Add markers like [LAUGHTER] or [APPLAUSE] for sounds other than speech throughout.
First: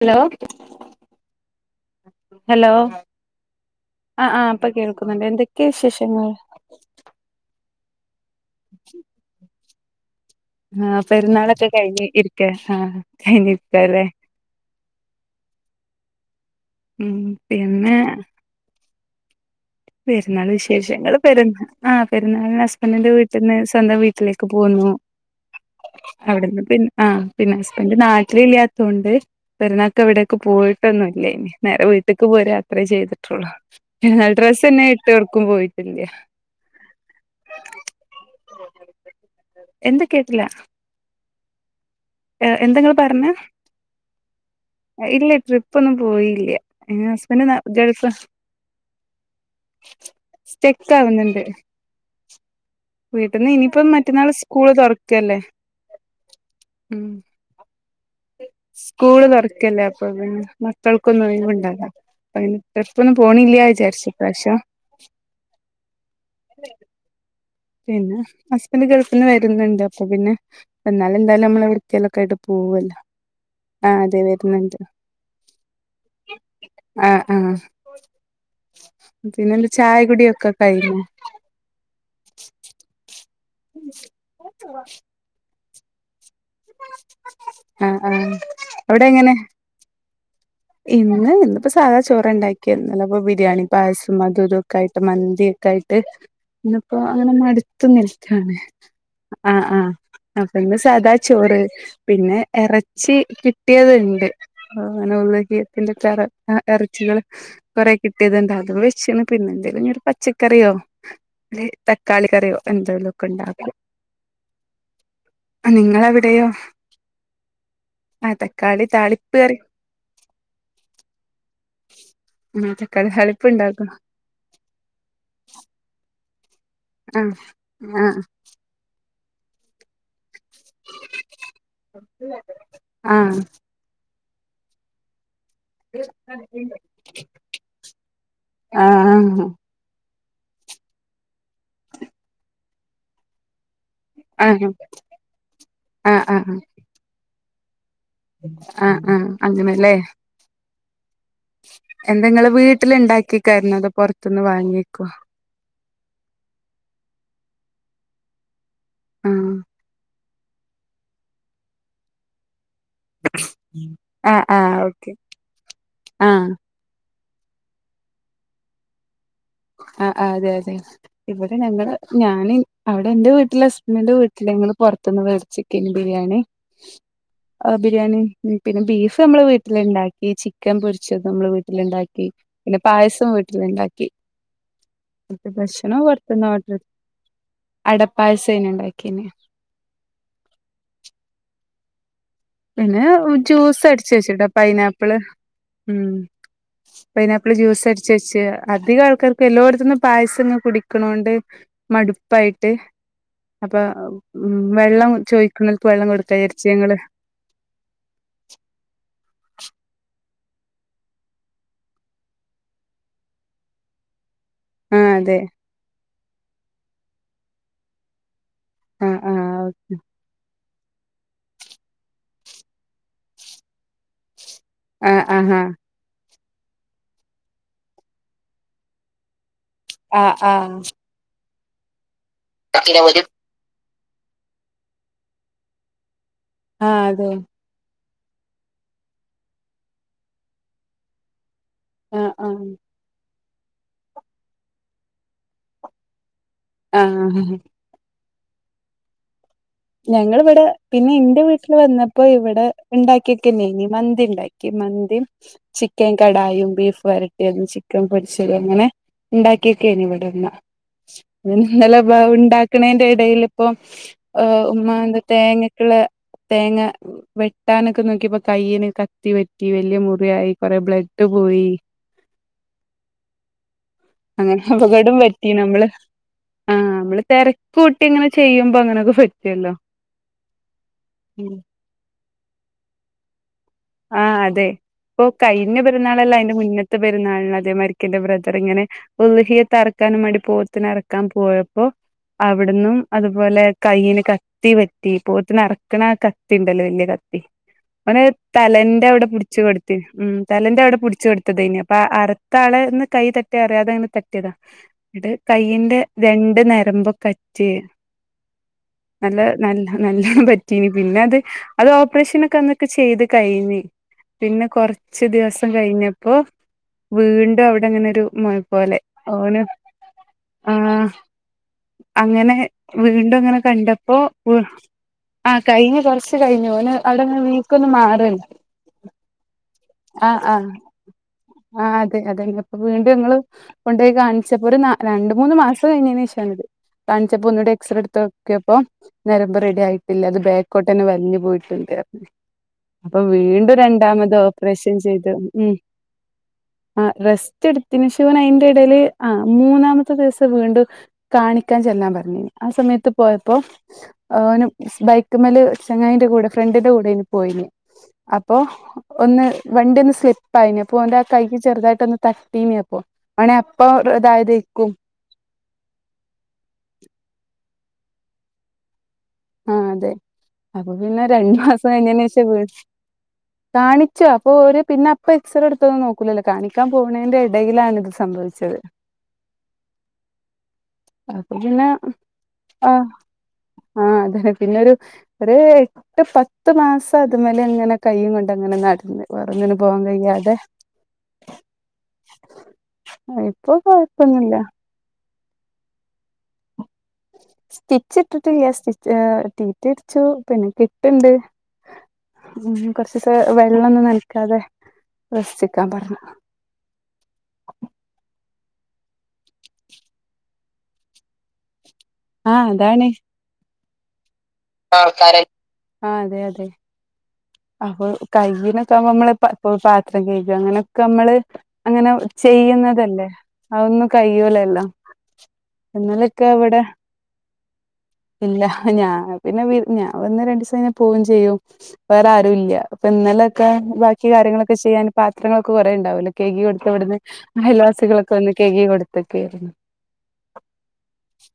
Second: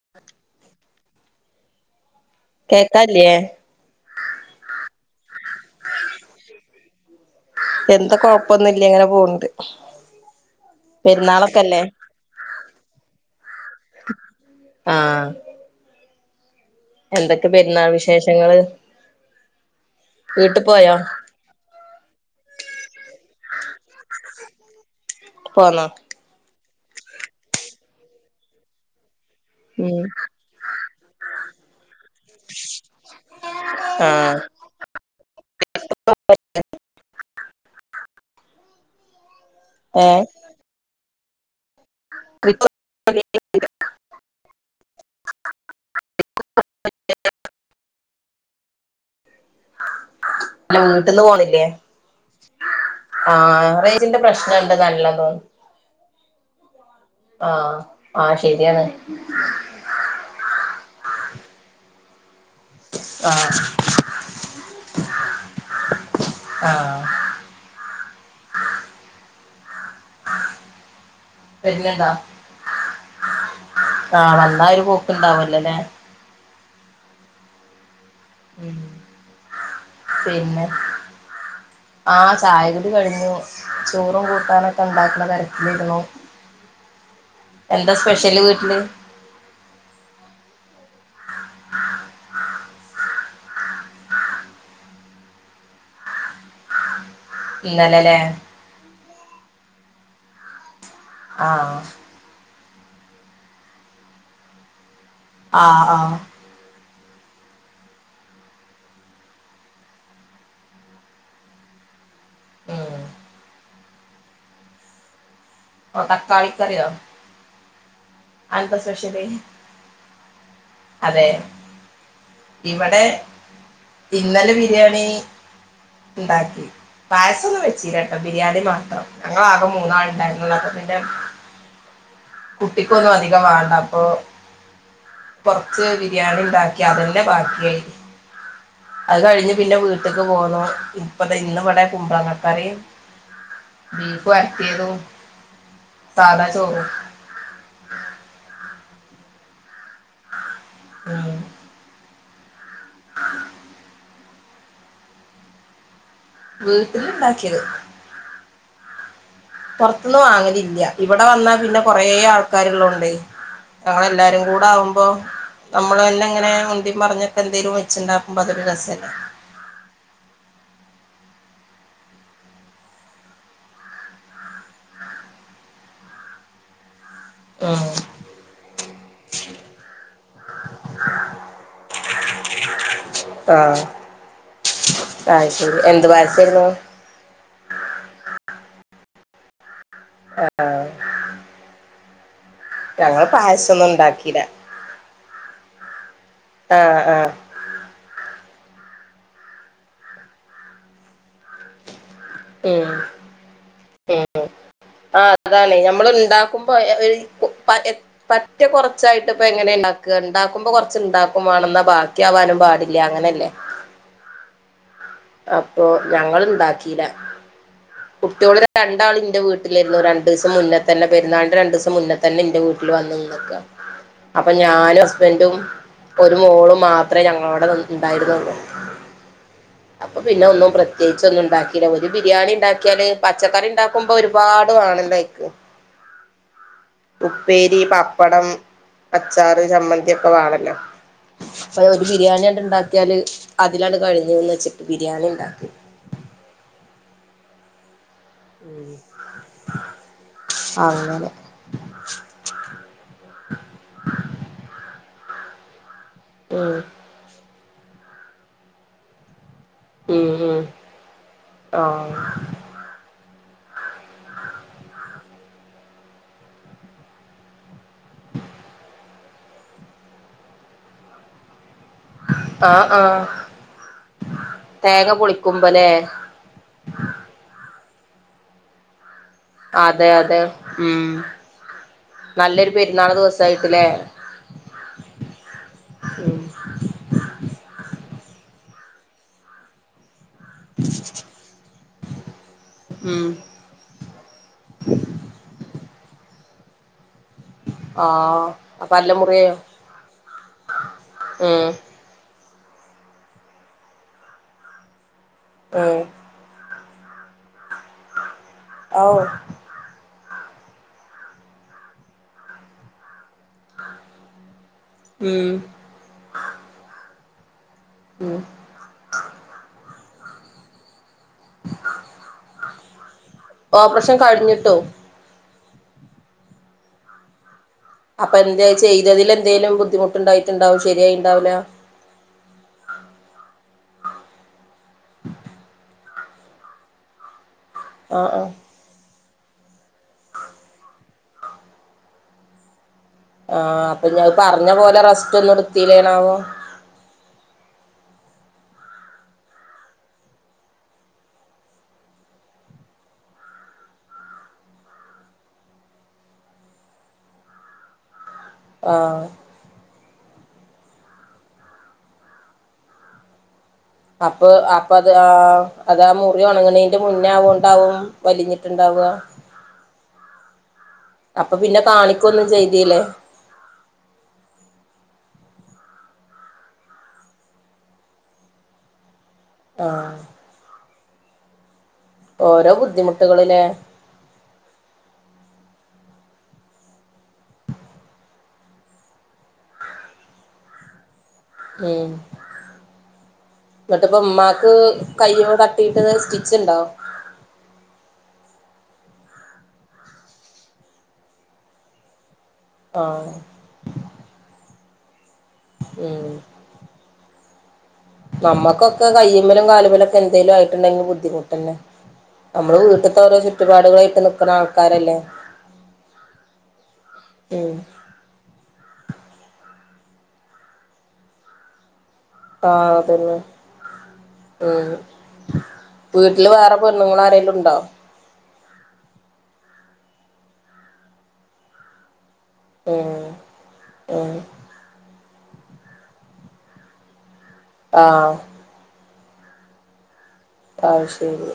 Hello hello കേക്കാല്ലേ ആഹ് ആഹ് ഇപ്പ കേൾക്കുന്നുണ്ട് എന്തൊക്കെയാ വിശേഷങ്ങൾ എന്താ കൊഴപ്പൊന്നും ഇല്ല ഇങ്ങനെ പോണുണ്ട് ആഹ് പെരുന്നാളൊക്കെ കഴിഞ്ഞ് ഇരിക്ക ആഹ് കഴിഞ്ഞിരിക്കാല്ലേ ആഹ് ഉം എന്തൊക്കെ പെരുന്നാൾ പിന്നെ വിശേഷങ്ങള് പെരുന്നാള് വീട്ട് പോയോ വിശേഷങ്ങള് പെരുന്ന ആഹ് പെരുന്നാളിന് ഹസ്ബൻഡിന്റെ വീട്ടിന്ന് സ്വന്തം വീട്ടിലേക് പോൽന്നു പോന്നോ. അവിടെന്ന് പിന്നെ ആഹ് പിന്നെ ഹസ്ബൻ്റ് നാട്ടിലില്ല്യാത്തോണ്ട് ഉം പെരുന്നാക്കവ്ടെ ക്ക് പോയിട്ടൊന്നുല്ലേനി. നേരെ വീട്ട്ക്ക് പോരാ അത്രേ ചെയ്ത്ട്ടുള്ളൂ. ആഹ് [UNINTELLIGIBLE] സ്ന്നേ വിട്ട് എട്ക്കും പോയിട്ടില്ല്യ. എന്ത് ഏഹ് കേട്ട്ല്ല. ഏഹ്, ട്രിപ്പ് എന്താങ്ങള് പർഞ്ഞേ? ഇല്ല ട്രിപ്പൊന്നും പോയില്യ. ഏ ഹസ്ൻ്റ് ന ഗൾഫ് ല്ല സ്റ്റെക്ക് വ്ട്ട്ന്ന് ആവുന്നുണ്ട് പോണ്ല്ല്യേ. വീട്ടിൽന്ന് ആഹ് ഇനിയിപ്പം റേഞ്ചിന്റെ മറ്റന്നാൾ സ്കൂള് പ്രശ്നണ്ട് നല്ല തോ തുറക്കല്ലേ [UNINTELLIGIBLE] ഉം. ആഹ്, ആഹ് ശെര്യാണ്. ക്കല്ലേ അപ്പൊപിന്നെ മക്കൾക്കൊന്നും ഒഴിവ്ണ്ടാലാ. പ്പയിന് ട്രിപ്പൊന്നും ആഹ് പോണില്ല്യാ വിചാര്ച്ചി ഇപ്രാവ്ശം. ആഹ്. പിന്നെ ഹസ്ബൻ്റ് ഗൾഫ്ന്ന് വെര്ന്ന്ണ്ട്. അപ്പപിന്നെ വന്നാലെന്തായാലും അമ്മള് വരുന്നുണ്ടോ എവ്ട്ക്കെലൊക്കെയ്ട്ട് പോവല്ലോ? ആ ആഹ്, വന്നാ ഒരു പോക്കുണ്ടാവല്ലൊ ലേ. ആഹ്, ആഹ് ഉം പിന്നെന്ത് ചായ കുടിയൊക്കെ പിന്നെ കയ്ഞ്ഞോ? ആഹ്, ചായകുടി കഴിഞ്ഞു. ചോറും കൂട്ടാനൊക്കെ ണ്ടാക്ക്ണ തെര് നിങ്കളോ? ആഹ്, ആഹ് വീട്ടില് അവിടെ എങ്ങനെ? ഇന്ന് ഇന്ന്പ്പോ സാദാചോറാണ്ടാക്ക്യത്. അല്ലാപ്പോ ബിരിയാണി, പായസും അതുതൊക്കെ ആയിട്ട്, മന്തി ക്കായിട്ട് ന്ന് അപ്പൊ അങ്ങനെ മട്ത്ത് ഇന്നലെല്ലേ നിൽക്കാണ്. ആഹ്, ആഹ് അപ്പന്ന് സാദാ ചോറ് ആഹ് പിന്നെ എറച്ചി കിട്ടിയത്ണ്ട് ആഹ് അങ്ങനെ [UNINTELLIGIBLE] [UNINTELLIGIBLE] ആഹ്, എറച്ചികള് കൊറെ കിട്ടിയത്ണ്ട് അതുംവെച്ച്ണ്. പിന്നെ എന്തെലുനി ഒരു പച്ചക്കറിയോ [UNINTELLIGIBLE] തക്കാളി കറിയോ ഉം എന്തെലൊക്കെണ്ടാക്കു ആഹ് ഓഹ് നിങ്ങളവിടെയോ? തക്കാളിക്കറിയോ ആഹ് അതെന്താ തക്കാളി സ്പെഷ്യല് താളിപ്പ്കറി. അതെ. ആഹ്, ഇവിടെ തക്കളിതാളിപ്പ്ണ്ടാ [UNINTELLIGIBLE] ഇന്നലെ ബിരിയാണീ ഇണ്ടാക്കി. ആഹ് പായസൊന്നും വെച്ചീലാട്ടോ ബിരിയാണി മാത്രം. ഞങ്ങളാകെ മൂന്നാൾണ്ടായി ന്നപ്പപിന്നെ കുട്ടിക്കൊന്നു ആഹ് അധികം വാണ്ടപ്പോ കൊർച്ച് ആഹ് ബിരിയാണിണ്ടാക്കി, അതെന്നെ ബാക്ക്യായി. അത് ആഹ് കഴിഞ്ഞ് പിന്നെ വീ ട്ട്ക്ക് പോന്നു. ഇപ്പതെ ഇന്ന്വടെ കുമ്പളങ്ങക്കറിം ബീഫ് ആഹ് വര്ട്ട്യതൂം ആഹ് സാദാ ആഹ് ചോറും. ആഹ്, ആഹ് അങ്ങനെലേ ആഹ്. എന്തെ ങ്ങള് വീട്ട്ല്ണ്ടാക്കിക്കാര്ന്നോ തോ പൊർത്ത്ന്ന് വാങ്ങിക്കോ വീട്ടില്ണ്ടാക്ക്യത്. ആഹ് പൊർത്ത്ന്ന് വാങ്ങലില്ല്യ. ഇവടെ വന്നാപിന്നെ കൊറേ ആൾക്കാരുള്ളോ ണ്ട് ഞങ്ങളെല്ലാരും ആഹ് ആഹ് കൂടാവുമ്പോ ഓക്കെ ആഹ് നമ്മളെന്നെങ്ങനെ മുണ്ടിം പറഞ്ഞ എന്തേലും വച്ചുണ്ടാക്കുമ്പോ അതൊരു രസല്ലേ. ആഹ്, ആഹ്, അതെ അതെ. ഇവിടെ ഞങ്ങള് ഞാന് അവടെ ന്റെ വീട്ട്ല് ഹസ്ബൻ്റ് വീട്ട്ല് ങ്ങള് പൊറത്ത്ന്ന് വേട്ച്ച്ക്കയ്നി ബിരിയാണി. ആഹ്, ഉം ബിരിയാണി ഉം പിന്നെ ബീഫ് അമ്മള് വീട്ടില്ണ്ടാക്കി. ചിക്കൻ പൊരിച്ചത് അമ്മള് വീട്ടില്ണ്ടാക്കി. പിന്നെ പായസോം വീട്ട്ല്ണ്ടാക്കി. അയ് ശരി എന്ത് പായസേര്ന്നു അടപ്പായസേനെ ഉണ്ടാക്കിന് ആഹ് പിന്നെ ഞങ്ങള് ജ്യൂസ് പായസൊന്നും അടച്ച് ഉണ്ടാക്കില്ല വെച്ചിട്ടണ്ട് പൈനാപ്പിള് ഉം ആഹ് ആഹ് പൈനാപ്പിൾ ജ്യൂസ് അടച്ചുവെച്ച് അധികം ആൾക്കാർക്ക് എല്ലോടത്തും പായസം ഇങ്ങെ കുടിക്കണോണ്ട് മടുപ്പ് പ്പായിട്ട് ഉം അപ്പൊ ഉം വെള്ളം ആഹ് ചോദിക്കുന്നവർക്ക് വെള്ളം കൊടുക്കാ വിചരിച്ചു ഞങ്ങള് പറ്റേ കുറച്ചായിട്ട് ഇപ്പൊ എങ്ങനെ ഉണ്ടാക്കുക ഉണ്ടാക്കുമ്പോ കൊറച്ച്ണ്ടാക്കും വേണെന്ന ബാഗ ബാക്കി ആവാനും പാടില്ല അങ്ങനെയല്ലേ ആഹ് അതെ അപ്പോൾ ഞങ്ങളുണ്ടാക്കിയില്ല കുട്ടിയോളു ആഹ് രണ്ടാളിന്റെ ആഹ് വീട്ടിലായിരുന്നു രണ്ടു ദിവസം മുന്നേ തന്നെ പെരുന്നാളിൻ്റെ രണ്ടു ദിവസം മുന്നെ തന്നെ എന്റെ വീട്ടിൽ വന്നു നിക്കുക അപ്പൊ ഞാനും ആഹ് ഹസ്ബൻറും ആഹാ ഒരു മോളും മാത്രമേ ഞങ്ങളവിടെ ഉണ്ടായിരുന്നുള്ളൂ അപ്പൊ ആഹ് പിന്നെ ഒന്നും ആഹ് പ്രത്യേകിച്ച് ഒന്നും ഉണ്ടാക്കില്ല ഒരു ബിരിയാണി ആഹ് ഉണ്ടാക്കിയാല് പച്ചക്കറി ഉണ്ടാക്ക ക്കുമ്പോ ഒരുപാട് വേണം ലൈക്ക് അതെ ഉപ്പേ രി പപ്പടം അച്ചാറ് ചമ്മന്തി ഒക്കെ വേണല്ലോ അപ്പോ ഒരു ആഹ് ബിരിയാണിണ്ട് ആഹ് ഉണ്ടാക്കിയാല് അതിലാണ് കഴിഞ്ഞന്ന് വെച്ചിട്ട് ബിരിയാണി ഉണ്ടാക്കി ആഹ് ഉം ഞങ്ങളിവിടെ പിന്നെ അങ്ങനെ എന്റെ വീട്ടില് വന്ന ഇപ്പൊ ഇവിടെ ഉണ്ടാക്കിയൊക്കെ നങ്ങ മന്തി ഉണ്ടാക്കി മന്തി ചിക്കൻ കടായും ഉം ബീഫ് വരട്ടിതും ചിക്കൻ പൊരിച്ചും അങ്ങനെ ഉണ്ടാക്കിയൊക്കാണ് ഉം ഇവിടെന്ന് ഉം ഇന്നലെ ആഹ് ഉണ്ടാക്കി ക്കണേന്റെ ഇടേല് ഇപ്പ ഉം ഉമ്മാന്റെ തേങ്ങക്ക് ഉള്ള തേങ്ങ വേ ട്ടാനൊക്കെ നോക്കിപ്പോ കൈയി കത്തി പറ്റി വലിയ മുറിയായി കൊറെ ബ്ലഡ് പോയി ആഹ് ആഹ് അങ്ങനെ തേങ്ങ അപകടം പറ്റി പൊളിക്കുമ്പല്ലേ നമ്മള് ആഹ് നമ്മള് തിരക്ക് കൂട്ടിങ്ങനെ ചെയ്യുമ്പോ അങ്ങനെയൊക്കെ പറ്റും അതെ അതെ ഉം നല്ലൊരു പെരുന്നാള് ദിവസായിട്ടില്ലേ ആഹ് അതെ ഇപ്പൊ കഴിഞ്ഞ പെരുന്നാളല്ല ഉം അതിന്റെ മുന്നത്തെ പെരുന്നാളിന് അതേമാതിരിക്ക എന്റെ ബ്രദർ ഇങ്ങനെ ഉഹിയത്ത്റക്കാനും മേണ്ടി പോത്തിന് അറക്കാൻ പോയപ്പോ അവിടന്നും ഉം അതുപോലെ കൈന് കത്തി പറ്റി പോത്ത്നറക്കണ കത്തി ഉണ്ടല്ലോ വല്യ കത്തി അങ്ങനെ ആഹ് അപ്പൊ തലന്റെ അല്ല അവിടെ മുറിയായോ പിടിച്ചു കൊടുത്ത് ഉം തലന്റെ അവിടെ പിടിച്ചു കൊടുത്തത് ഉം അയിനു അപ്പ അപ്പ അറുത്ത ആളെ ഇന്ന് കൈ തട്ടി അറിയാതെ അങ്ങനെ തട്ടിയതാ ഇത് കൈയിന്റെ ഉം രണ്ട് ഞരമ്പ്ക്ക് അറ്റ് ഔ നല്ല നല്ല നല്ലണം പറ്റിനി പിന്നെ അത് അത് ഓപ്പറേഷനൊക്കെ അന്നൊക്കെ ചെയ്ത് കഴിഞ്ഞ് പിന്നെ കൊറച്ച് ഉം ദിവസം കഴിഞ്ഞപ്പോ വീണ്ടും അവി അവിടെ ഒരു ഉം മോഴ പോലെ ഓന് ആഹ് അങ്ങനെ വീണ്ടും അങ്ങനെ ഓപ്പറേഷൻ കണ്ടപ്പോ കഴിഞ്ഞിട്ടോ ആഹ് കഴിഞ്ഞ കുറച്ച് കഴിഞ്ഞ്ഓന് അവിടെന്ന് വീക്കൊന്ന് അപ്പൊ മാറല്ലോ എന്താ ചെയ്തതിൽ എന്തെങ്കലും ആഹ് ബുദ്ധിമുട്ടുണ്ടായിട്ടുണ്ടാവും ശരിയായി ഉണ്ടാവില്ല ആഹ് അതെ അതെ അപ്പൊ വീണ്ടും ഞങ്ങള് കൊണ്ടുപയി കാണിച്ചപ്പോ ഒരു രണ്ട് മൂന്ന് മാസം കഴിഞ്ഞ ശേഷണിത് കാണിച്ചപ്പ എക്സറെ എടുത് ആഹ് ആഹ് നോക്കിയപോ നരമ്പ് റെഡി ആയിട്ടില്ല അത് ബേക്കോട്ടന്നെ വലിഞ്ഞു പോയിട്ടുണ്ട് അപ്പൊ വീണ്ടും ആഹ് അപ്പൊ ഞാൻ രണ്ടാമത് പറഞ്ഞ ഓപ്പറേഷൻ പോലെ ചെയ്ത് റെസ്റ്റ് ഒന്നും ഉം എടുത്തില്ലേണാവോ ആഹ് റെസ്റ്റ് എടുത്തിനു ശേ അയിന്റെ ഇടൽ ആഹ് മൂന്നാമത്തെ ദിവസം വീണ്ട കാണിക്കാൻ ചെല്ലാൻ പറഞ്ഞേന് ആഹ് സമയത്ത് പോയപ്പോ ഓന് ബൈക്കുമേല് ചങ്ങായിന്റെ കൂടെ ഫ്രണ്ടിന്റെ കൂടെ ഇന് പോയിന് അപ്പൊ ആഹ് ഒന്ന് വണ്ടി ഒന്ന് സ്ലിപ്പായി അപ്പോ ഓന്റെ ആ കൈ ചെറുതായിട്ട് ഒന്ന് തട്ടീനി അപ്പോ ഓനെ അപ്പോ ഒ അപ്പ് അപ്പ ആഹ് അതാ മുറി ഒണങ്ങണീന്റെ മുന്നേ ആവുണ്ടാവും വലിഞ്ഞിട്ടുണ്ടാവുക. ആ അതെ അപ്പൊ പിന്നെ അപ്പൊ രണ്ടു പിന്നെ മാസം കഴിഞ്ഞേന് കാണിക്കൊന്നും ശേഷം വി ചെയ്തില്ലേ കാണിച്ചും അപ്പൊ ഒരു പിന്നെ അപ്പൊ എക്സറ എടുത്തൊന്നും നോക്കൂലല്ലോ കാണിക്കാൻ പോണതിന്റെ ഇടയിലാണിത് സംഭവിച്ചത് ആഹ് അത് പിന്നെ ഓരോ ആ ബുദ്ധിമുട്ടുകളില്ലേ. ആഹ് അതെ പിന്നൊരു ഒര് ഒരു പത്ത് മാസം അതു മേലെ ഇങ്ങനെ കൈയും കൊണ്ട് അങ്ങനെ നടന്ന് വേറൊന്നിനും പോവാൻ കഴിയാതെ [UNINTELLIGIBLE] ഉം ഇപ്പൊ എന്നിട്ടിപ്പ കൊഴപ്പൊന്നുല്ല ഉമ്മാക്ക് കയ്യോ തട്ടിട്ട് സ്റ്റിച്ചിണ്ടോ സ്റ്റിച്ച് ഇട്ടിട്ടില്ല സ്റ്റിച്ച് ടി ടി അടിച്ചു പിന്നെ കെട്ടുണ്ട് ഉം ആഹ് കൊറച്ചൂസം വെള്ളൊന്നും നനക്കാതെ റസ്റ്റ് എടുക്കാൻ പറഞ്ഞു. ഉം നമ്മുക്കൊക്ക കയ്യുമ്മേലും കാലുമെലൊക്കെ എന്തേലും ആയിട്ടുണ്ടെങ്കിൽ ബുദ്ധിമുട്ട് തന്നെ ആഹ് നമ്മള് അതാണ് വീട്ട്ത്തെ ഓരോ ചുറ്റുപാടുകളായിട്ട് നിക്കണ ആളു ആഹ് അതെ അതെ ഉം അപ്പൊ കൈയിനൊക്കെ ആകുമ്പോ നമ്മള് പാത്രം കഴ്ക അങ്ങനൊക്കെ നമ്മള് അങ്ങനെ ആഹ് ചെയ്യുന്നതല്ലേ അതന്നെ അതൊന്നും കയൂലല്ലോ. ഉം വീട്ടില് വേറെ പെണ്ണുങ്ങള് ആരേലുണ്ടോ ഇല്ല ഞാ പിന്നെ ഞാൻ വന്ന് രണ്ടു ദിവസം കഴിഞ്ഞാ പോവേം ചെയ്യും വേറെ ആരും ഇല്ല അപ്പൊ ഉം ഇന്നലൊക്കെ ബാക്കി ഉം കാര്യങ്ങളൊക്കെ സ് ചെയ്യാൻ പാത്രങ്ങളൊക്കെ കുറേ ഉണ്ടാവില്ലേ കഴുകി കൊടുത്ത് ഇവിടുന്ന് അയൽവാസികളൊക്കെ ആഹ് വന്ന് കയുകി കൊടുത്തുക്കേ ആഹ് ശരിയാ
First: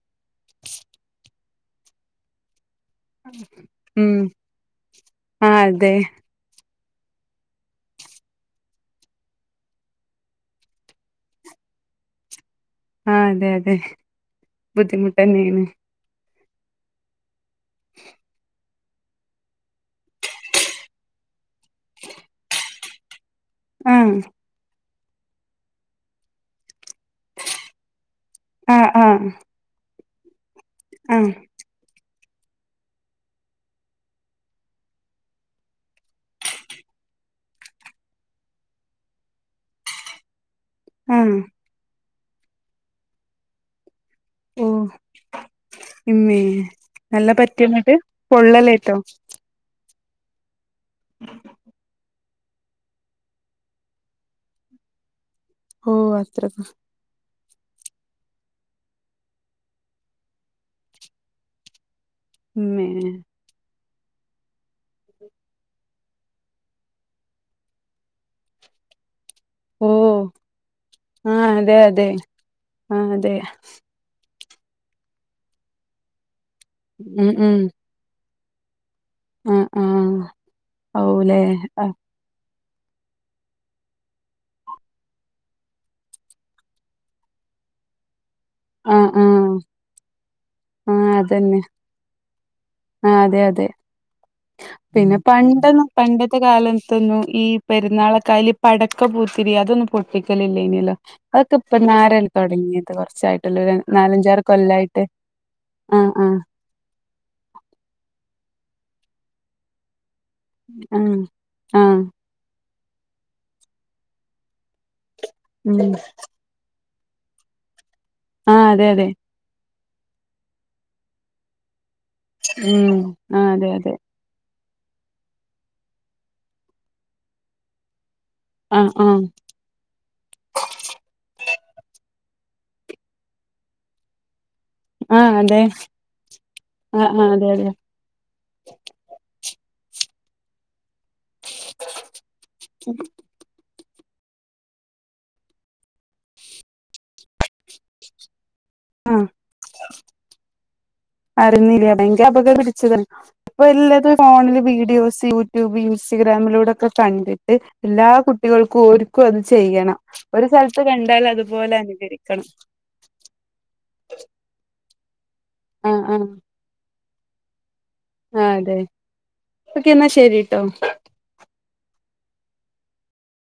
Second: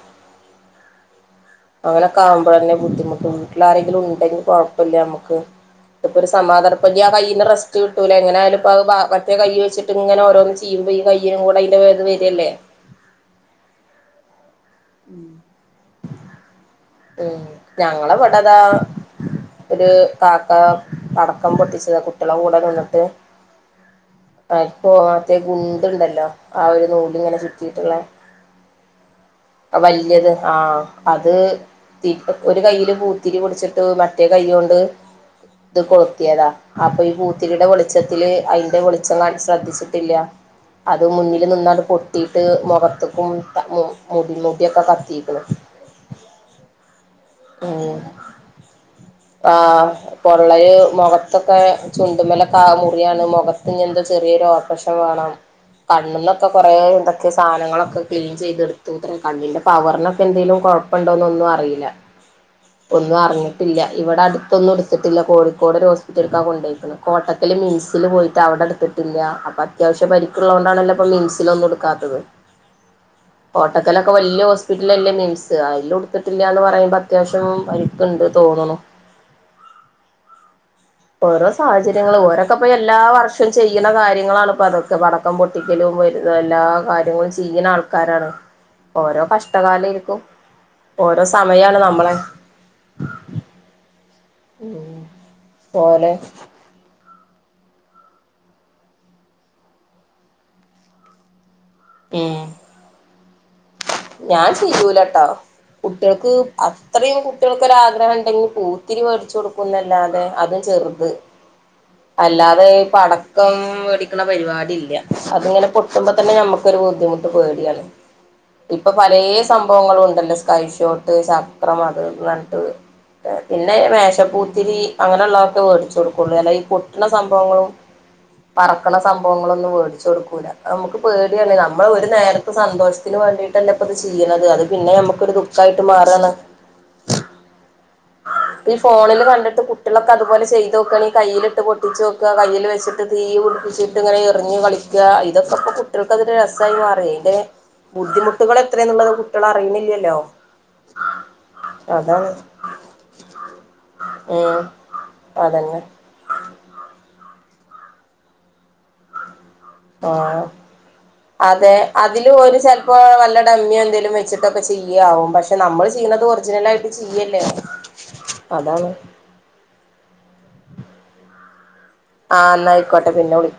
അങ്ങനൊക്കെ ആവുമ്പന്നെ ബുദ്ധിമുട്ട് വീട്ടിലാരെങ്കിലും ഉം ഉണ്ടെങ്കിൽ കുഴപ്പില്ല നമ്മുക്ക് ആഹ് അതെ ഇതിപ്പോ സ് സമാധാനപ്പ ആ കയ്യിന് റെസ്റ്റ് കിട്ടൂല എങ്ങനാലുംപ്പോ അ മറ്റേ കൈ വെച്ചിട്ട് ഇങ്ങനെ ഓരോ യ്യുമ്പം ഈ കയ്യ് കൂടി അതിൻ്റെ വേദന വരുവല്ലേ. ആഹ് അതെ അതെ ബുദ്ധിമുട്ട് തന്നെയാണ്. ഉം ഞങ്ങള ഇവിടതാ ഒരു കാക്ക പടക്കം പൊട്ടിച്ചതാ കുട്ടികളുടെ കൂടെ വീണിട്ട് ആഹ് മ പൊറത്തെ ഗുണ്ടുണ്ടല്ലോ ആ ഒരു നൂലിങ്ങനെ ചുറ്റിയിട്ടുള്ളെ ആഹ് ആഹ് ആ വല്ല്യത് ആഹ് ആഹ് അത് ഒരു കയ്യില് പൂത്തിരി പുടിച്ചിട്ട് മറ്റേ കൈ കൊണ്ട് ഇത് കൊളുത്തിയതാ അപ്പൊ ഈ പൂത്തിരിയുടെ വെളിച്ചത്തില് അയിന്റെ വെളിച്ചം [UNINTELLIGIBLE] ശ്രദ്ധിച്ചിട്ടില്ല. അത് ആഹ് മുന്നിൽ നിന്ന് അത് പൊട്ടീട്ട് മുഖത്തേക്കും മുടി മുടിയൊക്കെ ഓഹ് കത്തിക്കുന്നു. ഇമ്മേ നല്ല പറ്റിയെന്നിട്ട് പൊള്ളലേറ്റോ ആ പൊള്ളല്ല് മുഖത്തൊക്കെ ചുണ്ടു മേല മുറിയാണ് മുഖത്തിനെന്തോ ചെറിയൊരു ഓപ്പറേഷൻ വേണം ഓഹ് കണ്ണിന്നൊക്കെ അത്രക്ക് കുറെ ഇതൊ ഒക്കെ സാധനങ്ങളൊക്കെ ക്ലീൻ ചെയ്തെടുത്തുത്രേ കണ്ണിന്റെ പവറിനൊക്കെ എന്തേലും കുഴപ്പുണ്ടോന്നൊന്നും അറിയില്ല. [UNINTELLIGIBLE] ഒന്നും അറിഞ്ഞിട്ടില്ല. ഇവിടെ അടുത്തൊന്നും എടുത്തിട്ടില്ല. കോഴിക്കോട് ഒരു ഹോസ്പിറ്റക്കാ കൊണ്ടോയിക്കണേ കോട്ടത്തില് മീൻസിൽ പോയിട്ട് അവിടെടുത്തിട്ടില്ല. ത്തില്ല അപ്പ അത്യാവശ്യം ഓഹ് പരിക്കുള്ളത് കൊണ്ടാണല്ലോ ഇപ്പ ആഹ് മീൻസിലൊന്നും അതെ അതെ എടുക്കാത്തത് ആഹ് അതെ കോട്ടക്കല ക്കെ വല്ല്യാ ഹോസ്പിറ്റലല്ലേ മിൽസ് അതിലും എടുത്തിട്ടില്ലാന്ന് പറയുമ്പോ ഉം അത്യാവശ്യം ഉം പരിക്കുണ്ട് തോന്നുണു ആഹ് ആഹ് ഔലേ ഓരോ ആ സാഹചര്യങ്ങള് ഓരോ. തൊക്കെ പ്പോ എല്ലാ വർഷവും ചെയ്യുന്ന കാര്യങ്ങളാണ് ഇപ്പഅതൊക്കെ പടക്കം പൊട്ടിക്കലും വരുന്ന എല്ലാ കാര്യങ്ങളും ചെയ്യുന്ന ആൾ. ക്കാരാണ് ആഹ് ഓരോ ആഹ് കഷ്ടകാലം എരിക്കും ആഹ് ഓരോ അതന്നെ സമയാണ് നമ്മളെ. ആഹ് അതെ അതെ ഉം പിന്നെ പണ്ടൊന്നും പോലെ പണ്ടത്തെ കാലം. പണ്ടൊന്നും ഈ പെരുന്നാളക്കായല് പടക്കം പൂത്തിരി അതൊന്നും പൊട്ടിക്കലില്ല യിനലോ? അതൊക്കെ ഇപ്പനാരങ് ഉം തുടങ്ങിയത് കുറച്ചായിട്ടല്ലേ ഒരു നാലഞ്ചു ഞാൻ ചെയുല ട്ടോ കുട്ട്യാൾക്ക്. ആഹ് അത്രയും കുട്ടികൾക്ക് ഒരാ ആഗ്രഹം ഉണ്ടെങ്കിൽ പൂത്തിരി മേടിച്ചു കൊടുക്കുംന്നല്ലാതെ. ചെറുത് ആഹ് ആഹ് അല്ലാതെ പടക്കം മേടിക്ക്ണ പരിപാടി ഇല്ല. അതിങ്ങന ഉം പൊട്ടുമ്പോ തന്നെ നമ്മുക്കൊരു ബുദ്ധിമുട്ട് പേടിയാണ്. ആഹ് അതെ ഇപ്പൊ അതെ പലേ സംഭവങ്ങളുണ്ടല്ലോ സ്കൈഷോട്ട്. ച്ച ഉം [UNINTELLIGIBLE] ആഹ് അതെ പിന്നെ അതെ മേശപ്പൂത്തിരി. അങ്ങനെയുള്ളതൊക്കെ മേടിച്ച് കൊടുകൊള്ളൂ അല്ല ഈ പൊട്ട്ണ സംഭവങ്ങളും. ആഹ് പറക്ക്ണ ആഹ് സംഭവങ്ങളൊന്നും മേടിച്ചു കൊടുക്കൂല. നമുക്ക് പേടിയാണ് നമ്മള് ഒരു നേരത്തെ സന്തോഷത്തിന് വേണ്ടിയിട്ട ലെ ഇപ്പൊ അത് ചെയ്യ്ണത് അത്. പിന്നെ ആഹ് നമ്മുക്കൊരു അതെ ദുഃഖായിട്ട് മാറാണ്. ആഹ് ആഹ് അതെ അതെ. ഈ ഫോണിൽ കണ്ടിട് കുട്ടികളൊക്കെ അതുപോലെ ചെയ്തോ ക്കാണെയ്. കയ്യിലിട്ട് പൊട്ടിചോക്ക കയ്യിൽ വെച്ചിട്ട് തീ പുടിപ്പിച്ച്. ഇങ്ങനെ എറിഞ്ഞ് കളിക്ക ഇതൊക്കെപ്പ കുട്ടികൾക്ക് ഒരു രസായി മാറി എലെ ബുദ്ധിമുട്ടുകൾ എത്രന്നുള്ളത് ആഹ് കുട്ടികൾ അറിയുന്നില്ലല്ലോ? അറിയുന്നില്ല ഭയങ്കര അതാണ് അപകടം പിടിച്ചതാണ് ഇപ്പൊ എല്ലാത്തും ഫോണിൽ ഉം വീഡിയോസ് അതന്നെ യൂട്യൂബ് യു ഇൻസ്റ്റഗ്രാമിലൂടൊക്കെ കണ്ടിട്ട് എല്ലാ കുട്ടികൾക്കും ഒരു. ഇകും അത് ചെയ്യണം ഒരു ആഹ് സ്ഥലത്ത് കണ്ടാൽ അതുപോലെ അനുകരിക്കണം. ഇപ്പോ വല്ല ഡമ്മി എന്തെങ്കലും വെച്ചിട്ടൊക്കെ ചെയ്യാവും പക്ഷെ നമ്മള് ആഹ് ചെയ്യുന്നത് ആഹ് ഒറിജിനൽ ആയിട്ട്. ചെയ്യല്ലേ? ആഹ് അതെ അതാണ് ഓക്കെ എന്നാ ശരി ട്ടോ. ആഹ് ന്നായിക്കോട്ടെ പിന്നെ വിളിക.